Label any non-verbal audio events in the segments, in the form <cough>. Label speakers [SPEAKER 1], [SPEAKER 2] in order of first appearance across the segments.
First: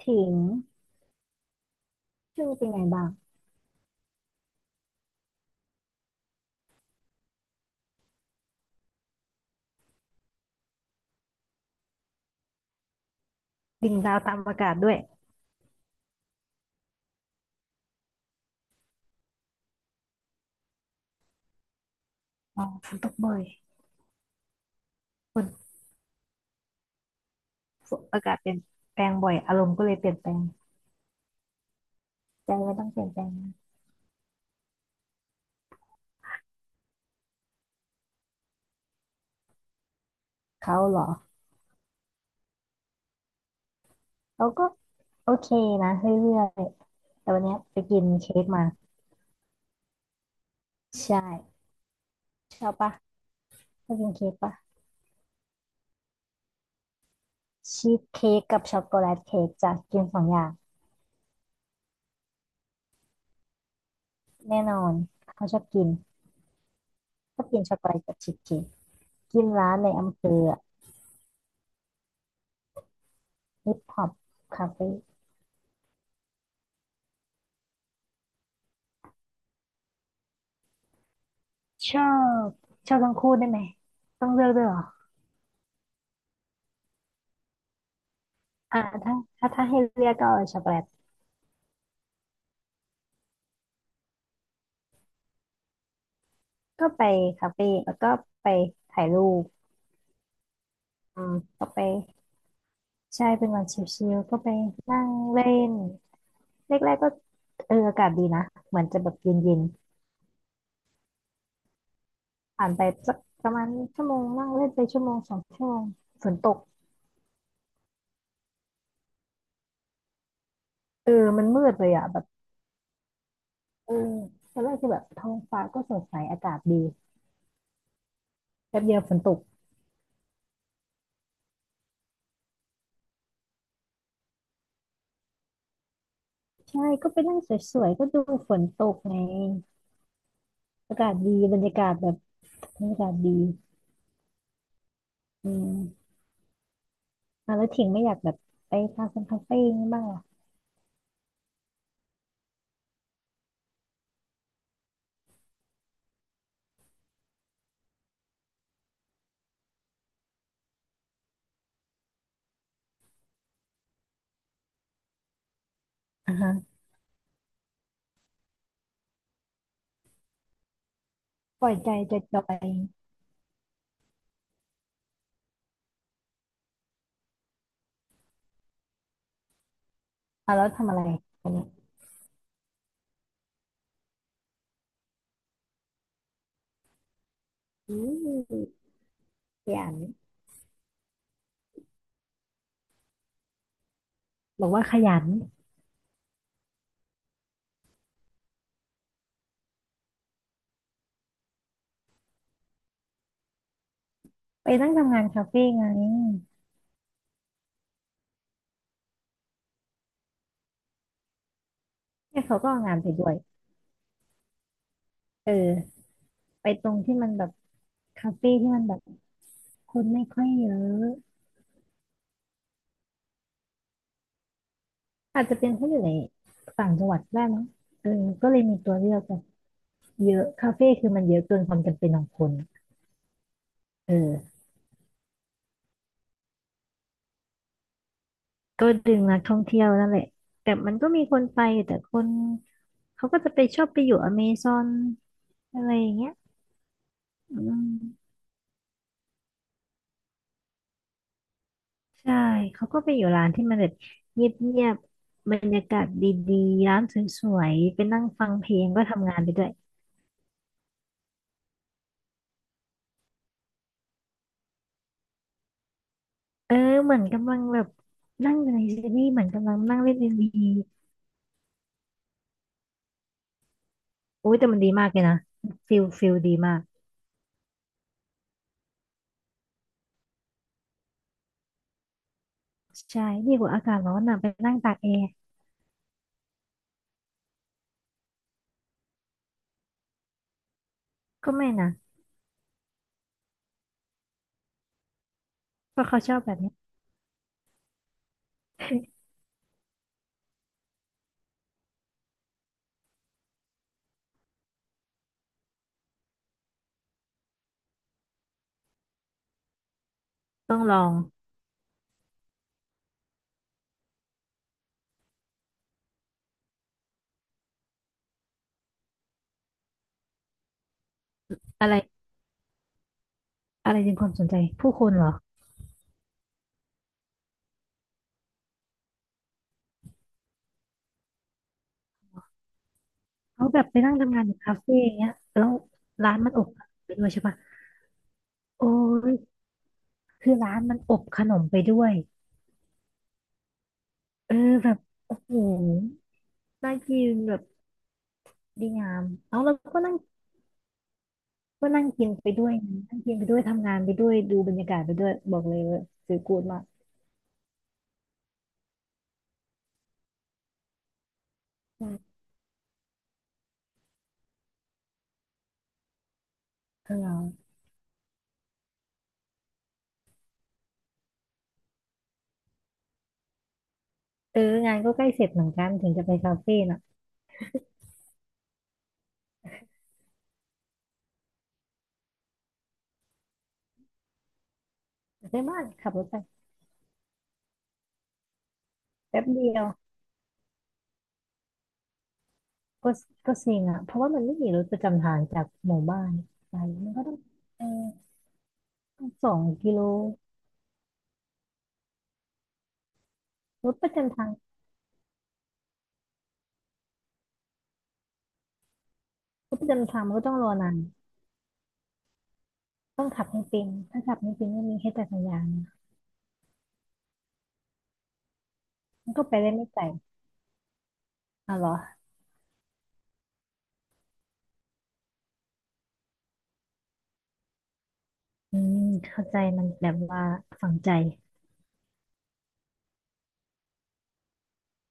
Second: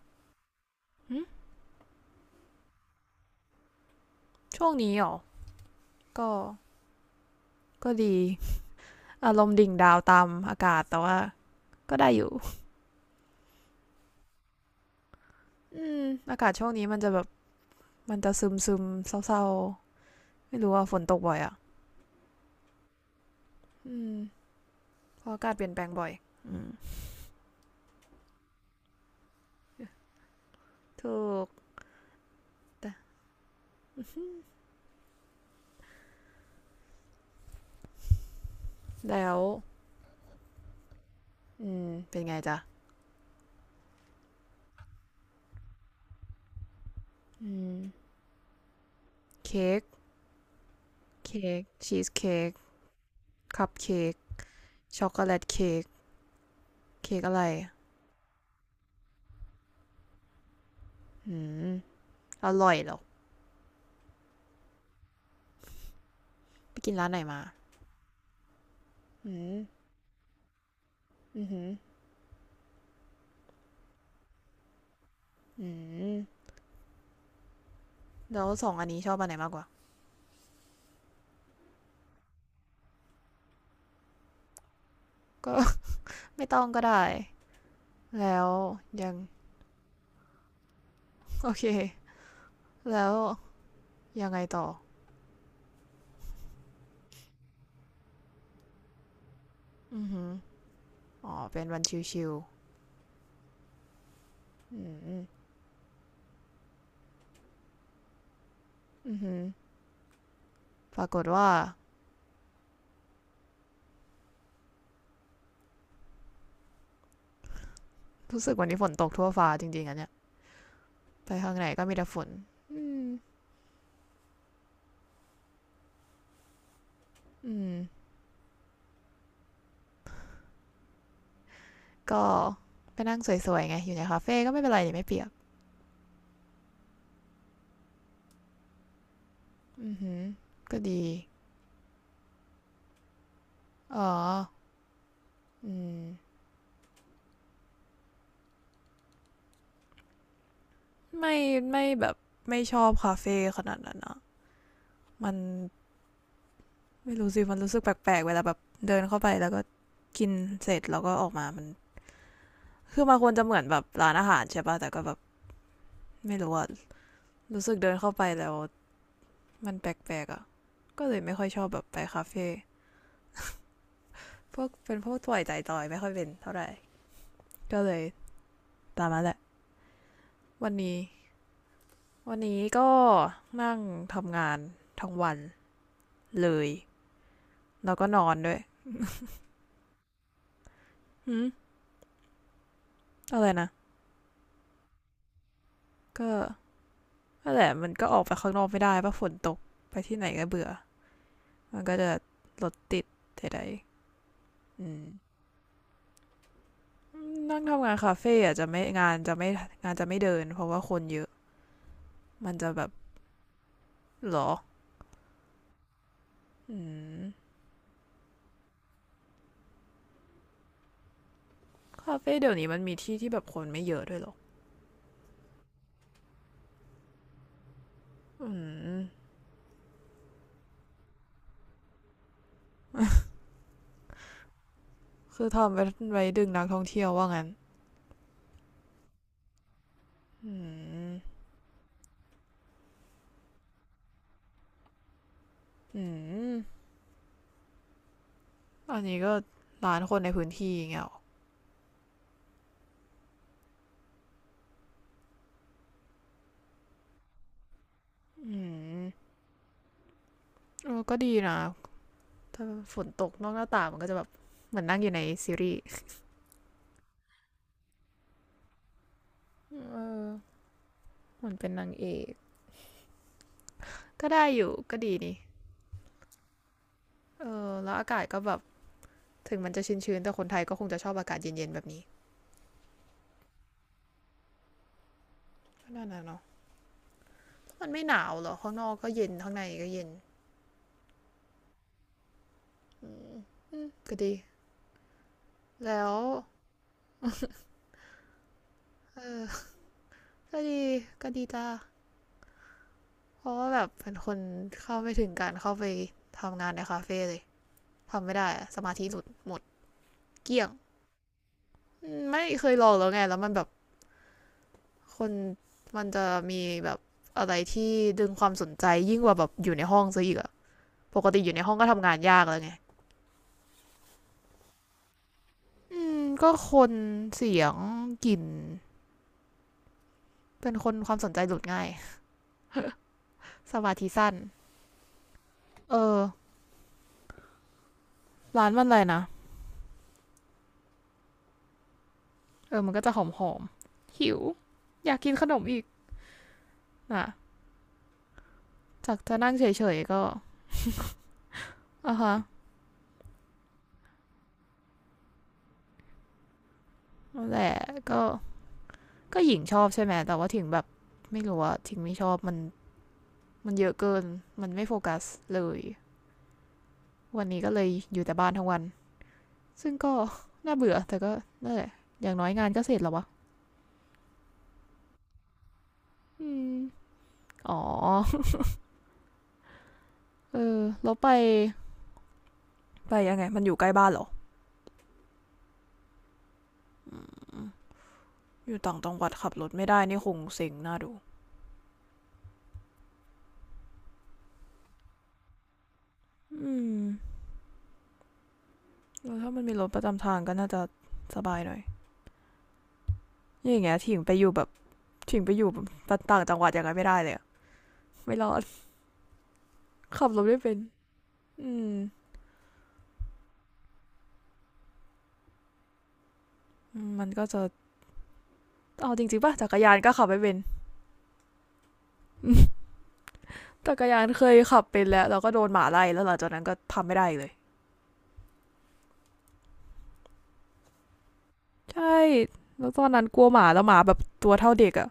[SPEAKER 1] ถิงชื่อเป็นไงบ้าง
[SPEAKER 2] ช่วงนี้หรอก็ก็ดี อารมณ์ดิ่งดาวตามอากาศแต่ว่าก็ได้อยู่
[SPEAKER 1] ดิ่งดาวตามอากาศด้วย
[SPEAKER 2] อืมอากาศช่วงนี้มันจะแบบ มันจะซึมเศร้าๆ ไม่รู้ว่าฝนตกบ่อยอ่ะ
[SPEAKER 1] อ๋อฝนตกบ่อย
[SPEAKER 2] อืม เพราะ
[SPEAKER 1] ฝ
[SPEAKER 2] อากาศเปลี่ยน
[SPEAKER 1] น
[SPEAKER 2] แปลงบ่อย อืม
[SPEAKER 1] ฝนอากาศเปลี่ยนแปลงบ่อยอารมณ์ก็เลยเปลี่ยนแปลง
[SPEAKER 2] ถูก
[SPEAKER 1] ใจไม่ต้อง
[SPEAKER 2] แต่
[SPEAKER 1] เปลี่ยนแปลงนะ
[SPEAKER 2] แล้ว
[SPEAKER 1] เขาเหรอ
[SPEAKER 2] อืม เป็นไงจ๊ะ
[SPEAKER 1] เขาก็โอเคนะเรื่อยๆแต่วัน
[SPEAKER 2] อื
[SPEAKER 1] เนี้ย
[SPEAKER 2] ม
[SPEAKER 1] ไปกินเค้กมา
[SPEAKER 2] เค้ก
[SPEAKER 1] ใช่
[SPEAKER 2] เค้กชีสเค้ก
[SPEAKER 1] ชอบปะ
[SPEAKER 2] คัพ
[SPEAKER 1] ชอบ
[SPEAKER 2] เค้
[SPEAKER 1] กิน
[SPEAKER 2] ก
[SPEAKER 1] เค้กปะ
[SPEAKER 2] ช็อกโกแลตเค้กเค้กอะไร
[SPEAKER 1] ชีสเค้กกับช็อกโกแลตเค้กจะกิน2 อย่าง
[SPEAKER 2] อืม อร่อยเหรอ
[SPEAKER 1] แน่นอนเขาชอบกิน
[SPEAKER 2] ไปกินร้านไหน
[SPEAKER 1] ช
[SPEAKER 2] มา
[SPEAKER 1] อบกินช็อกโกแลตกับชีสเค้ก
[SPEAKER 2] อื
[SPEAKER 1] กิน
[SPEAKER 2] ม
[SPEAKER 1] ร้านในอำเภอ
[SPEAKER 2] อืม
[SPEAKER 1] ฮิปฮอปคาเฟ่
[SPEAKER 2] อืม แล้วสองอันนี้ชอบอันไหนมากกว่า
[SPEAKER 1] ชอบชอบทั้งคู่ได้ไหมต้องเลือกด้วยเหรอ
[SPEAKER 2] ก็ <laughs> ไม่ต้องก็ได้แล้วยัง
[SPEAKER 1] ถ้าถ้าให้เลือกก็เอาช็อกโกแลต
[SPEAKER 2] <laughs> โอเคแล้วยังไงต่อ
[SPEAKER 1] ก็ไปคาเฟ่แล้วก็ไปถ่ายรูป
[SPEAKER 2] อือหือ
[SPEAKER 1] อื
[SPEAKER 2] อ๋
[SPEAKER 1] ม
[SPEAKER 2] อเป็
[SPEAKER 1] ก็
[SPEAKER 2] น
[SPEAKER 1] ไป
[SPEAKER 2] วันชิว
[SPEAKER 1] ใช่เป็นวันชิลๆก็ไป
[SPEAKER 2] ๆอืม
[SPEAKER 1] นั่ง
[SPEAKER 2] อื
[SPEAKER 1] เล่นแรกๆก็อากาศดีนะเหมือนจะแบบ
[SPEAKER 2] อ
[SPEAKER 1] เ
[SPEAKER 2] หือ
[SPEAKER 1] ย็น
[SPEAKER 2] ปรากฏว่า
[SPEAKER 1] ๆผ่านไปสักประมาณชั่วโมงนั่งเล่นไปชั่วโมง 2 ชั่วโมงฝนตก
[SPEAKER 2] รู้สึกวันนี้ฝนตกทั่วฟ้าจริงๆอันเนี้ย
[SPEAKER 1] เออ
[SPEAKER 2] ไป
[SPEAKER 1] มัน
[SPEAKER 2] ข้าง
[SPEAKER 1] มื
[SPEAKER 2] ไหน
[SPEAKER 1] ด
[SPEAKER 2] ก็
[SPEAKER 1] เลย
[SPEAKER 2] มี
[SPEAKER 1] อ่ะ
[SPEAKER 2] แต่ฝ
[SPEAKER 1] แบบ
[SPEAKER 2] นอืม
[SPEAKER 1] เออตอนแรกคือแบบท้องฟ้าก็สดใสอากาศดี
[SPEAKER 2] อืม
[SPEAKER 1] แป๊บเดียวฝนตก
[SPEAKER 2] ก็ไปนั่งสวยๆไงอยู่ในคาเฟ่ก็ไม่เป็นไรเนี่ยไม่เปียก
[SPEAKER 1] ใช่ก็ไปนั่งสวยๆก็ดูฝนตกไง
[SPEAKER 2] อือหือก็
[SPEAKER 1] อา
[SPEAKER 2] ดี
[SPEAKER 1] กาศดีบรรยากาศแบบบรรยากาศดี
[SPEAKER 2] อ๋อ
[SPEAKER 1] อืม
[SPEAKER 2] อืม
[SPEAKER 1] อ่ะแล้วถิงไม่อยากแบบไปคาเฟ่คาเฟ่ย่งนี้บ้างเหรอ
[SPEAKER 2] ไม่ไม่แบบไม่ชอบคาเฟ่ขนาดนั้นอะมัน ไม่รู้สิมันรู้สึกแปลกๆเวลาแบบเดินเข้าไปแล้วก็กินเสร็จแล้วก็ออกมามันคือมันควรจะเหมือนแบบร้านอาหารใช่ป่ะแต่ก็แบบ
[SPEAKER 1] อ่า
[SPEAKER 2] ไม่รู้
[SPEAKER 1] ฮะ
[SPEAKER 2] ว่ารู้สึกเดินเข้าไปแล้วมันแปลกๆอะก็เลยไม่ค่อยช
[SPEAKER 1] ป
[SPEAKER 2] อบ
[SPEAKER 1] ล่อย
[SPEAKER 2] แบบ
[SPEAKER 1] ใจ
[SPEAKER 2] ไป
[SPEAKER 1] จ
[SPEAKER 2] คา
[SPEAKER 1] อ
[SPEAKER 2] เฟ่
[SPEAKER 1] ย
[SPEAKER 2] พวกเป็นพวกถ่วยใจจอยไม่ค่อยเป็นเท่าไหร่ก็เลยตามมาแหละ
[SPEAKER 1] ๆอ่ะแล้
[SPEAKER 2] วั
[SPEAKER 1] ว
[SPEAKER 2] น
[SPEAKER 1] ทำอะ
[SPEAKER 2] นี้
[SPEAKER 1] ไรกันเนี่ย
[SPEAKER 2] วันนี้ก็นั่งทำงานทั้งวันเลยแล้
[SPEAKER 1] อื
[SPEAKER 2] วก็นอนด้วย
[SPEAKER 1] มขยัน
[SPEAKER 2] หืมอะไรนะ
[SPEAKER 1] บอกว่าขยัน
[SPEAKER 2] ก็นั่นแหละมันก็ออกไปข้างนอกไม่ได้ป่ะฝนตกไปที่ไหนก็เบื่อ มันก็จะรถติดใด
[SPEAKER 1] ไป
[SPEAKER 2] ๆอื
[SPEAKER 1] นั่ง
[SPEAKER 2] ม
[SPEAKER 1] ทำงานคาเฟ่ไง
[SPEAKER 2] นั่งทำงานคาเฟ่อาจจะไม่งานจะไม่เดินเพราะว่าคนเยอะ
[SPEAKER 1] เนี่ย
[SPEAKER 2] มัน
[SPEAKER 1] เขา
[SPEAKER 2] จะ
[SPEAKER 1] ก็
[SPEAKER 2] แบ
[SPEAKER 1] เอา
[SPEAKER 2] บ
[SPEAKER 1] งานไปด้วย
[SPEAKER 2] หรอ
[SPEAKER 1] เออไป
[SPEAKER 2] อื
[SPEAKER 1] ตรงที่
[SPEAKER 2] ม
[SPEAKER 1] มันแบบคาเฟ่ที่มันแบบคนไม่ค่อยเยอะ
[SPEAKER 2] คาเฟ่เดี๋ยวนี้มันมีที่ที่แบบคนไม่เยอะด้วยหรอ
[SPEAKER 1] อาจจะเป็นเพราะอยู่ในต่างจังหวัดได้มั้งเออก็
[SPEAKER 2] อื
[SPEAKER 1] เลยมีตัวเลือ
[SPEAKER 2] ม
[SPEAKER 1] กแบบเยอะคาเฟ่คือมันเยอะเกินความจำเป็นของคนเออ
[SPEAKER 2] คือทำไว้ไว้ดึงนักท่องเที่ยวว่างั้น
[SPEAKER 1] ก็ดึงนักท่องเที่ยวนั่นแหละ
[SPEAKER 2] อื
[SPEAKER 1] แต่มันก็
[SPEAKER 2] ม
[SPEAKER 1] มีคนไปแต่คน เขาก็จะไปชอบไปอยู่อเมซอนอะไรอ
[SPEAKER 2] อื
[SPEAKER 1] ย่างเงี้ย
[SPEAKER 2] ม
[SPEAKER 1] อืม
[SPEAKER 2] อันนี้ก็ร้านคนในพื้นที่อย่างเงี้ยหรอ
[SPEAKER 1] ใช่เขาก็ไปอยู่ร้านที่มันแบบเงียบๆบรรยากาศดีๆร้านสวยๆไปนั่งฟัง
[SPEAKER 2] อื
[SPEAKER 1] เพลงก็
[SPEAKER 2] ม
[SPEAKER 1] ทำงานไปด้วย
[SPEAKER 2] เออก็ดีนะถ้าฝนตกนอกหน้าต่างมันก็จะแบบเหมือนนั่งอยู่ในซีรีส์
[SPEAKER 1] เออเหมือนกำลังแบบนั่งอยู่ในซีรีส์เหมือนกำลัง
[SPEAKER 2] เอ
[SPEAKER 1] นั่งเล่นเอ็
[SPEAKER 2] อ
[SPEAKER 1] มวี
[SPEAKER 2] เหมือนเป็นนางเอก ก็ได้
[SPEAKER 1] โอ้ย
[SPEAKER 2] อ
[SPEAKER 1] แต่
[SPEAKER 2] ยู่
[SPEAKER 1] มันดี
[SPEAKER 2] ก็
[SPEAKER 1] มาก
[SPEAKER 2] ดี
[SPEAKER 1] เลย
[SPEAKER 2] นี่
[SPEAKER 1] นะฟิลฟิลดีมาก
[SPEAKER 2] เออแล้วอากาศก็แบบถึงมันจะชื้นๆแต่คนไทยก็คงจะชอบอากาศเย็นๆแบบนี้
[SPEAKER 1] ใช่ดีกว่าอากาศร้อนนะไปนั่งตากแอร์
[SPEAKER 2] ก็นั่นนะเนาะมันไม่หนาวหรอข้างนอกก็เย็นข้างในก็เย็น
[SPEAKER 1] ก็ไม่นะ
[SPEAKER 2] อืมอืมก็ดี
[SPEAKER 1] เพ
[SPEAKER 2] แล้
[SPEAKER 1] ราะ
[SPEAKER 2] ว
[SPEAKER 1] เขาชอบแบบนี้
[SPEAKER 2] เออก็ดีก็ดีจ้าเพราะว่าแบบเป็นคนเข้าไม่ถึงการเข้าไปทำงานในคาเฟ่เลยทำไม่ได้สมาธิหลุดหมดเกลี้ยง
[SPEAKER 1] ต้องลอง
[SPEAKER 2] ไม่เคยลองแล้วไงแล้วมันแบบคนมันจะมีแบบอะไรที่ดึงความสนใจยิ่งกว่าแบบอยู่ในห้องซะอีกอะ ปกติอยู่ในห้องก็
[SPEAKER 1] อะไร
[SPEAKER 2] ทำงานยากแล้วไง
[SPEAKER 1] อะไรดึงความสนใจผู้คนเหรอ
[SPEAKER 2] อืมก็คนเสียงกลิ่นเป็นคนความสนใจหลุดง่าย
[SPEAKER 1] เขา
[SPEAKER 2] ส
[SPEAKER 1] แบบ
[SPEAKER 2] มา
[SPEAKER 1] ไป
[SPEAKER 2] ธิ
[SPEAKER 1] นั่ง
[SPEAKER 2] สั้น
[SPEAKER 1] ทำงานอยู่คาเฟ่อย่างเงี้ยแล้ว
[SPEAKER 2] เออ
[SPEAKER 1] ร้านมันอบขนมไปด้วยใช่ปะ
[SPEAKER 2] ร้านมัน
[SPEAKER 1] โอ้
[SPEAKER 2] อะไรนะ
[SPEAKER 1] ยคือร้านมันอบขนมไปด้วย
[SPEAKER 2] เออมันก็จะหอมหอมๆหิว
[SPEAKER 1] เออแบบ
[SPEAKER 2] อยากกิน
[SPEAKER 1] โอ้
[SPEAKER 2] ข
[SPEAKER 1] โห
[SPEAKER 2] นมอีก
[SPEAKER 1] น่ากิ
[SPEAKER 2] นะ
[SPEAKER 1] นแบบดีงา
[SPEAKER 2] จาก
[SPEAKER 1] ม
[SPEAKER 2] จะนั่ง
[SPEAKER 1] เอา
[SPEAKER 2] เฉ
[SPEAKER 1] แล้ว
[SPEAKER 2] ย
[SPEAKER 1] ก็
[SPEAKER 2] ๆ
[SPEAKER 1] นั่ง
[SPEAKER 2] ก็
[SPEAKER 1] ก็นั่ง
[SPEAKER 2] อ่ะ
[SPEAKER 1] กิน
[SPEAKER 2] ฮะ
[SPEAKER 1] ไปด้วยนะนั่งกินไปด้วยทำงานไปด้วยดูบรรยากาศไปด้วยบอกเลยว่าซื้อกูดมาก
[SPEAKER 2] แต่และก็ก็หญิงชอบใช่ไหม แต่ว่าถึงแบบไม่รู้ว่าถึง
[SPEAKER 1] อื
[SPEAKER 2] ไม่ชอ
[SPEAKER 1] ม
[SPEAKER 2] บมันมันเยอะเกินมันไม่โฟกัสเลย
[SPEAKER 1] เ
[SPEAKER 2] วันนี้
[SPEAKER 1] ออ
[SPEAKER 2] ก็เลยอยู่แต่บ้านทั้งวันซึ่งก็น่าเบื่อแต่ก็นั่นแหละอย่างน้อยงานก็เสร็จแล้ววะ
[SPEAKER 1] เอองานก็ใกล้เสร็จเหมือนกันถึงจะไป
[SPEAKER 2] อื
[SPEAKER 1] คา
[SPEAKER 2] ม
[SPEAKER 1] เฟ่น่ะ
[SPEAKER 2] อ๋อ <laughs> เออแล้วไปยังไงมันอยู่ใกล้บ้านเหรอ
[SPEAKER 1] ไปบ้านขับรถไป
[SPEAKER 2] อยู่ต่างจังหวัด
[SPEAKER 1] แป๊บ
[SPEAKER 2] ขับร
[SPEAKER 1] เดี
[SPEAKER 2] ถ
[SPEAKER 1] ย
[SPEAKER 2] ไม่
[SPEAKER 1] ว
[SPEAKER 2] ได้นี่คงเซ็งน่าดู
[SPEAKER 1] ก็ก็เซ็งอ่ะเพราะว่ามันไม่มีรถประจำทางจากหมู่บ้าน
[SPEAKER 2] อื
[SPEAKER 1] ไป
[SPEAKER 2] ม
[SPEAKER 1] มันก็ต้องเออต้อง
[SPEAKER 2] แล้ว
[SPEAKER 1] ส
[SPEAKER 2] ถ้า
[SPEAKER 1] อ
[SPEAKER 2] มั
[SPEAKER 1] ง
[SPEAKER 2] นมีรถ
[SPEAKER 1] กิ
[SPEAKER 2] ป
[SPEAKER 1] โล
[SPEAKER 2] ระจำทางก็น่าจะสบายหน่อยอย่าง
[SPEAKER 1] ร
[SPEAKER 2] เงี้
[SPEAKER 1] ถ
[SPEAKER 2] ย
[SPEAKER 1] ประ
[SPEAKER 2] ถิงไป
[SPEAKER 1] จำ
[SPEAKER 2] อ
[SPEAKER 1] ทา
[SPEAKER 2] ยู่
[SPEAKER 1] ง
[SPEAKER 2] แบบถิงไปอยู่แบบต่างจังหวัดอย่างไรไม่ได้เลยไม่รอด
[SPEAKER 1] รถประจำ
[SPEAKER 2] <laughs>
[SPEAKER 1] ทาง
[SPEAKER 2] ขับ
[SPEAKER 1] มัน
[SPEAKER 2] ร
[SPEAKER 1] ก็
[SPEAKER 2] ถ
[SPEAKER 1] ต้อง
[SPEAKER 2] ไม่
[SPEAKER 1] รอ
[SPEAKER 2] เป็น
[SPEAKER 1] นาน
[SPEAKER 2] อืม
[SPEAKER 1] ต้องขับให้เป็นถ้าขับไม่เป็นก็มีให้แค่จักรยานนะ
[SPEAKER 2] มันก็จะเอาจ
[SPEAKER 1] มัน
[SPEAKER 2] ริง
[SPEAKER 1] ก็
[SPEAKER 2] ๆป่ะ
[SPEAKER 1] ไป
[SPEAKER 2] จั
[SPEAKER 1] ได้
[SPEAKER 2] กร
[SPEAKER 1] ไม่
[SPEAKER 2] ยา
[SPEAKER 1] ไก
[SPEAKER 2] น
[SPEAKER 1] ล
[SPEAKER 2] ก็ขับไม่เป็น
[SPEAKER 1] อ๋อเหรอ
[SPEAKER 2] จักรยานเคยขับเป็นแล้วเราก็โดนหมาไล่แล้วหลังจากนั้นก็ทำไม่ได้เลย
[SPEAKER 1] อืมเข้าใจมันแบบว่าฝังใจ
[SPEAKER 2] ใช่แล้วตอนนั้นกลัวหมาแล้วหมาแบบตัวเท่าเด็กอะ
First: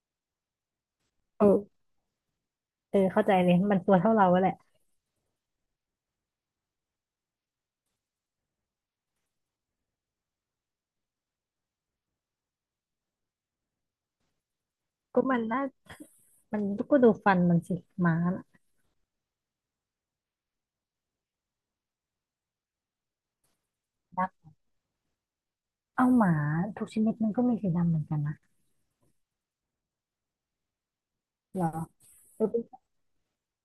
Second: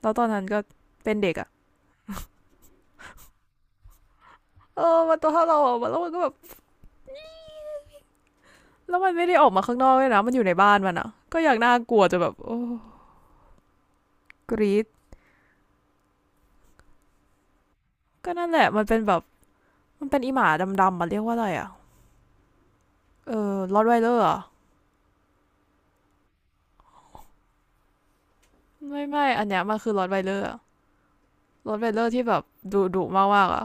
[SPEAKER 2] แล้วตอนนั้นก็เป็นเด็ก
[SPEAKER 1] เอ
[SPEAKER 2] อะ
[SPEAKER 1] อเออเข้าใจเลยมันตัวเท่าเราแหละ
[SPEAKER 2] เออมันตัวเท่าเราอะแล้วมันก็แบบแล้วมันไม่ได้ออกมาข้างนอกเลยนะมันอยู่ในบ้านมันอะก็อย่างน่ากลัวจะแบบโอ้กรีด
[SPEAKER 1] ก็มันน่ามันก็ดูฟันมันสิหมา
[SPEAKER 2] ก็
[SPEAKER 1] น่ะ
[SPEAKER 2] นั่นแหละมันเป็นแบบมันเป็นอีหมาดำๆมันเรียกว่าอะไรอะเออรอดไวเลอ
[SPEAKER 1] นั
[SPEAKER 2] ร์
[SPEAKER 1] ก
[SPEAKER 2] อะ
[SPEAKER 1] เอาหมาทุกชนิดมันก็มีสีดำเหมือนกันนะ
[SPEAKER 2] ไม่อันเนี้ยมันคือรอดไวเลอร์
[SPEAKER 1] เหรอ
[SPEAKER 2] รอดไวเลอร์ที่แบ
[SPEAKER 1] เอ
[SPEAKER 2] บ
[SPEAKER 1] อเป็น
[SPEAKER 2] ดุดุมากมากอ่ะ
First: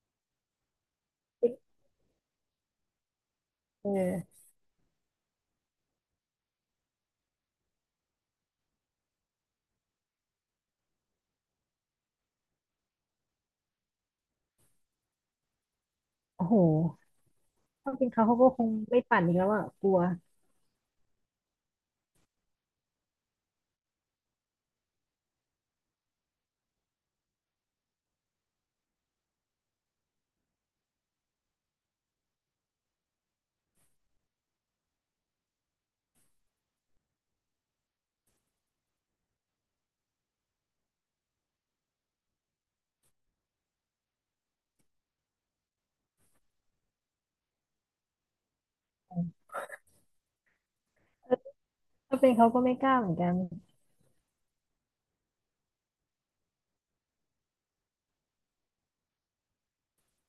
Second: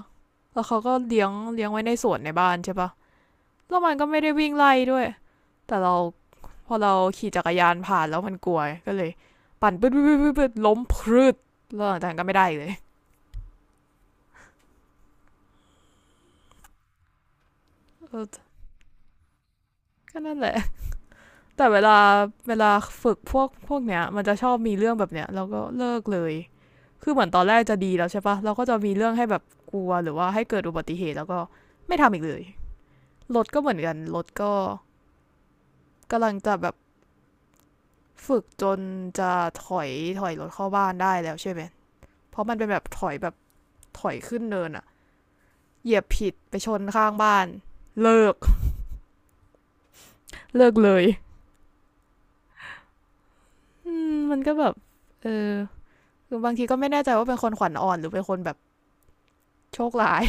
[SPEAKER 2] แล้วเขาก็เลี้ยง
[SPEAKER 1] เป็น
[SPEAKER 2] เลี้ยงไว้ในสวนในบ้านใช่ปะแล้ว
[SPEAKER 1] เอ
[SPEAKER 2] มันก็ไม่ได้
[SPEAKER 1] อ
[SPEAKER 2] วิ่งไล่ด้วยแต่เราพอเราขี่จักรยานผ่านแล้วมันกลัวก็เลยปั่นปึ๊ดปึ๊ดปึ๊ด๊ดล้มพรืดแล้วหลังจากนั้นก็ไม่ได้เลย
[SPEAKER 1] โอ้โหถ้าเป็นเขาเขาก็คงไม่ปั่นอีกแล้วอ่ะกลัว
[SPEAKER 2] ก็นั่นแหละ แต่เวลาฝึกพวกเนี้ยมันจะชอบมีเรื่องแบบเนี้ยแล้วก็เลิกเลยคือเหมือนตอนแรกจะดีแล้วใช่ปะเราก็จะมีเรื่องให้แบบกลัวหรือว่าให้เกิดอุบัติเหตุแล้วก็ไม่ทำอีกเลยรถก็เหมือนกันรถก็กำลังจะแบบฝึกจนจะถอยถอยรถเข้าบ้านได้แล้วใช่ไหมเพราะมันเป็นแบบถอยแบบถอยขึ้นเนินอะเหยียบผิดไปชนข้างบ้านเลิกเลิกเลย
[SPEAKER 1] เออถ้าเป็นเขาก็ไม่กล้าเหมือนกัน
[SPEAKER 2] มันก็แบบเออือบางทีก็ไม่แน่ใจว่าเป็นคนขวัญอ่อนหรือเป็นคนแบบโชคร้าย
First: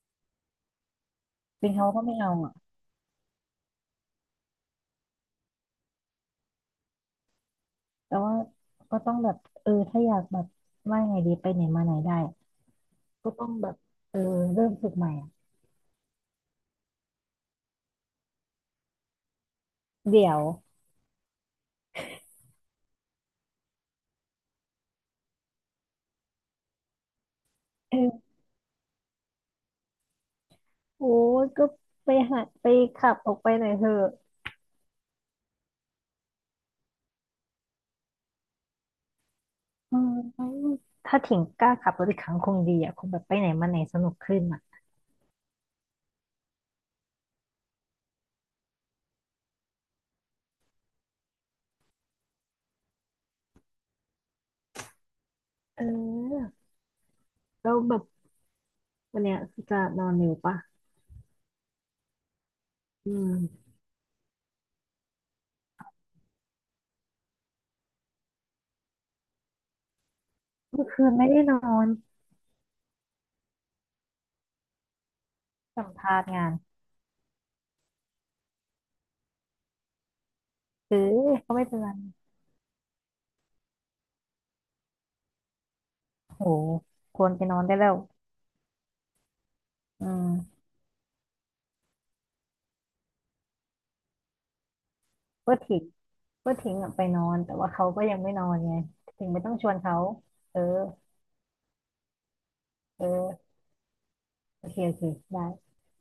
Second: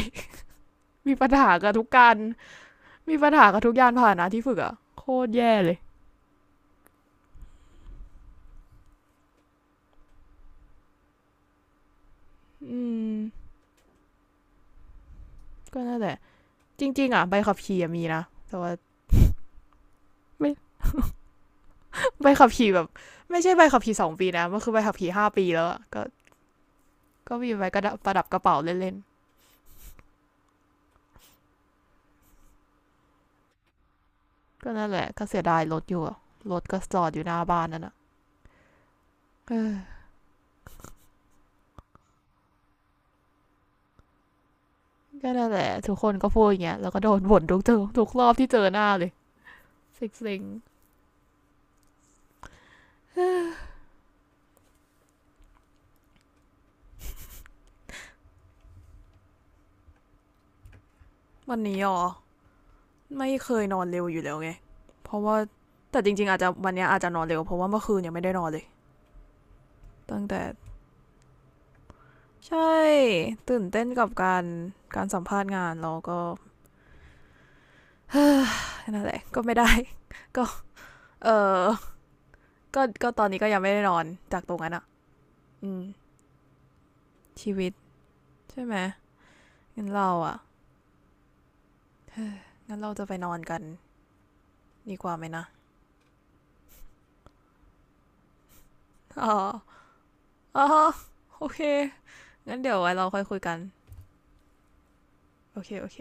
[SPEAKER 2] มีปัญหา
[SPEAKER 1] เป็
[SPEAKER 2] กั
[SPEAKER 1] น
[SPEAKER 2] บทุ
[SPEAKER 1] เขา
[SPEAKER 2] ก
[SPEAKER 1] ก็
[SPEAKER 2] กา
[SPEAKER 1] ไม่
[SPEAKER 2] ร
[SPEAKER 1] เอา
[SPEAKER 2] มีปัญหากับทุกยานพาหนะที่ฝึกอะโคตรแย่เลย
[SPEAKER 1] แต่ว่าก็ต้องแบบเออถ้าอยากแบบว่าไงดีไปไหนมาไหนได้
[SPEAKER 2] อืม
[SPEAKER 1] ก็ต้องแบบเออเริ่มฝึกใหม่อะ
[SPEAKER 2] ก็นั่นแหละจริงๆอะใบขับขี่มีนะแต่ว่า
[SPEAKER 1] เดี๋ยว
[SPEAKER 2] ไม่ใบขับขี่แบบไม่ใช่ใบขับขี่สองปีนะมันคือใบขับขี่ห้าปีแล้วก็ก็มีใบกระดัประดับ
[SPEAKER 1] เออ
[SPEAKER 2] กระเป๋าเล่น
[SPEAKER 1] โอ้ยก็ไปหาไปขับออกไปหน่อยเถอะ
[SPEAKER 2] ๆก็นั่นแหละก็เสียดายรถอยู่อะรถก็จอดอยู่หน้าบ้านนั่นอะ <sighs>
[SPEAKER 1] เ
[SPEAKER 2] เออ
[SPEAKER 1] ออถ้าถิงกล้าขับรถอีกครั้งคงดีอ่ะคงแบบไปไหนมาไหนสนุกขึ้นอ่ะ
[SPEAKER 2] ก็นั่นแหละทุกคนก็พูดอย่างเงี้ยแล้วก็โดนบ่นทุกเจอทุกรอบที่เจอหน้าเลยสิซิง
[SPEAKER 1] เออแล้วแบบวันเนี้ยจะนอนเร็วปะ
[SPEAKER 2] ๆวันนี้อ๋อ
[SPEAKER 1] อื
[SPEAKER 2] ไม่
[SPEAKER 1] ม
[SPEAKER 2] เคยนอนเร็วอยู่แล้วไงเพราะว่าแต่จริงๆอาจจะวันเนี้อาจจะนอนเร็วเพราะว่าเมื่อคืนยังไม่ได้นอนเลยตั้งแต่
[SPEAKER 1] เมื่อคืนไม่ได้นอน
[SPEAKER 2] ใช่ตื่นเต้นกับการสัมภาษณ์งาน
[SPEAKER 1] สัม
[SPEAKER 2] แล้ว
[SPEAKER 1] ภา
[SPEAKER 2] ก็
[SPEAKER 1] ษณ์งาน
[SPEAKER 2] นั่นแหละก็ไม่ได้ <laughs> ก็
[SPEAKER 1] เออ
[SPEAKER 2] เอ
[SPEAKER 1] ก็ไม่
[SPEAKER 2] อ
[SPEAKER 1] เป็นไร
[SPEAKER 2] ก็ตอนนี้ก็ยังไม่ได้นอนจากตรงนั้นอ่ะอืม
[SPEAKER 1] โหควรไป
[SPEAKER 2] ชี
[SPEAKER 1] นอน
[SPEAKER 2] วิต
[SPEAKER 1] ได้แล้ว
[SPEAKER 2] ใช่ไหมงั้น
[SPEAKER 1] อื
[SPEAKER 2] เราอ่ะ
[SPEAKER 1] ม
[SPEAKER 2] งั้นเราจะไปนอนกันดีกว่าไหมนะ
[SPEAKER 1] ก็ทิ้งก็ทิ้งอะไปนอน แต่ว่าเขาก็ยังไม่นอนไงถึ
[SPEAKER 2] อ๋
[SPEAKER 1] ง
[SPEAKER 2] อ
[SPEAKER 1] ไม่ต้องชวนเขา เอ
[SPEAKER 2] อ๋
[SPEAKER 1] อ
[SPEAKER 2] อโอเคงั้นเดี๋ยวไว้
[SPEAKER 1] เอ
[SPEAKER 2] เราค่อยคุ
[SPEAKER 1] อ
[SPEAKER 2] ยกัน
[SPEAKER 1] โอเคโอเคได้
[SPEAKER 2] โอเค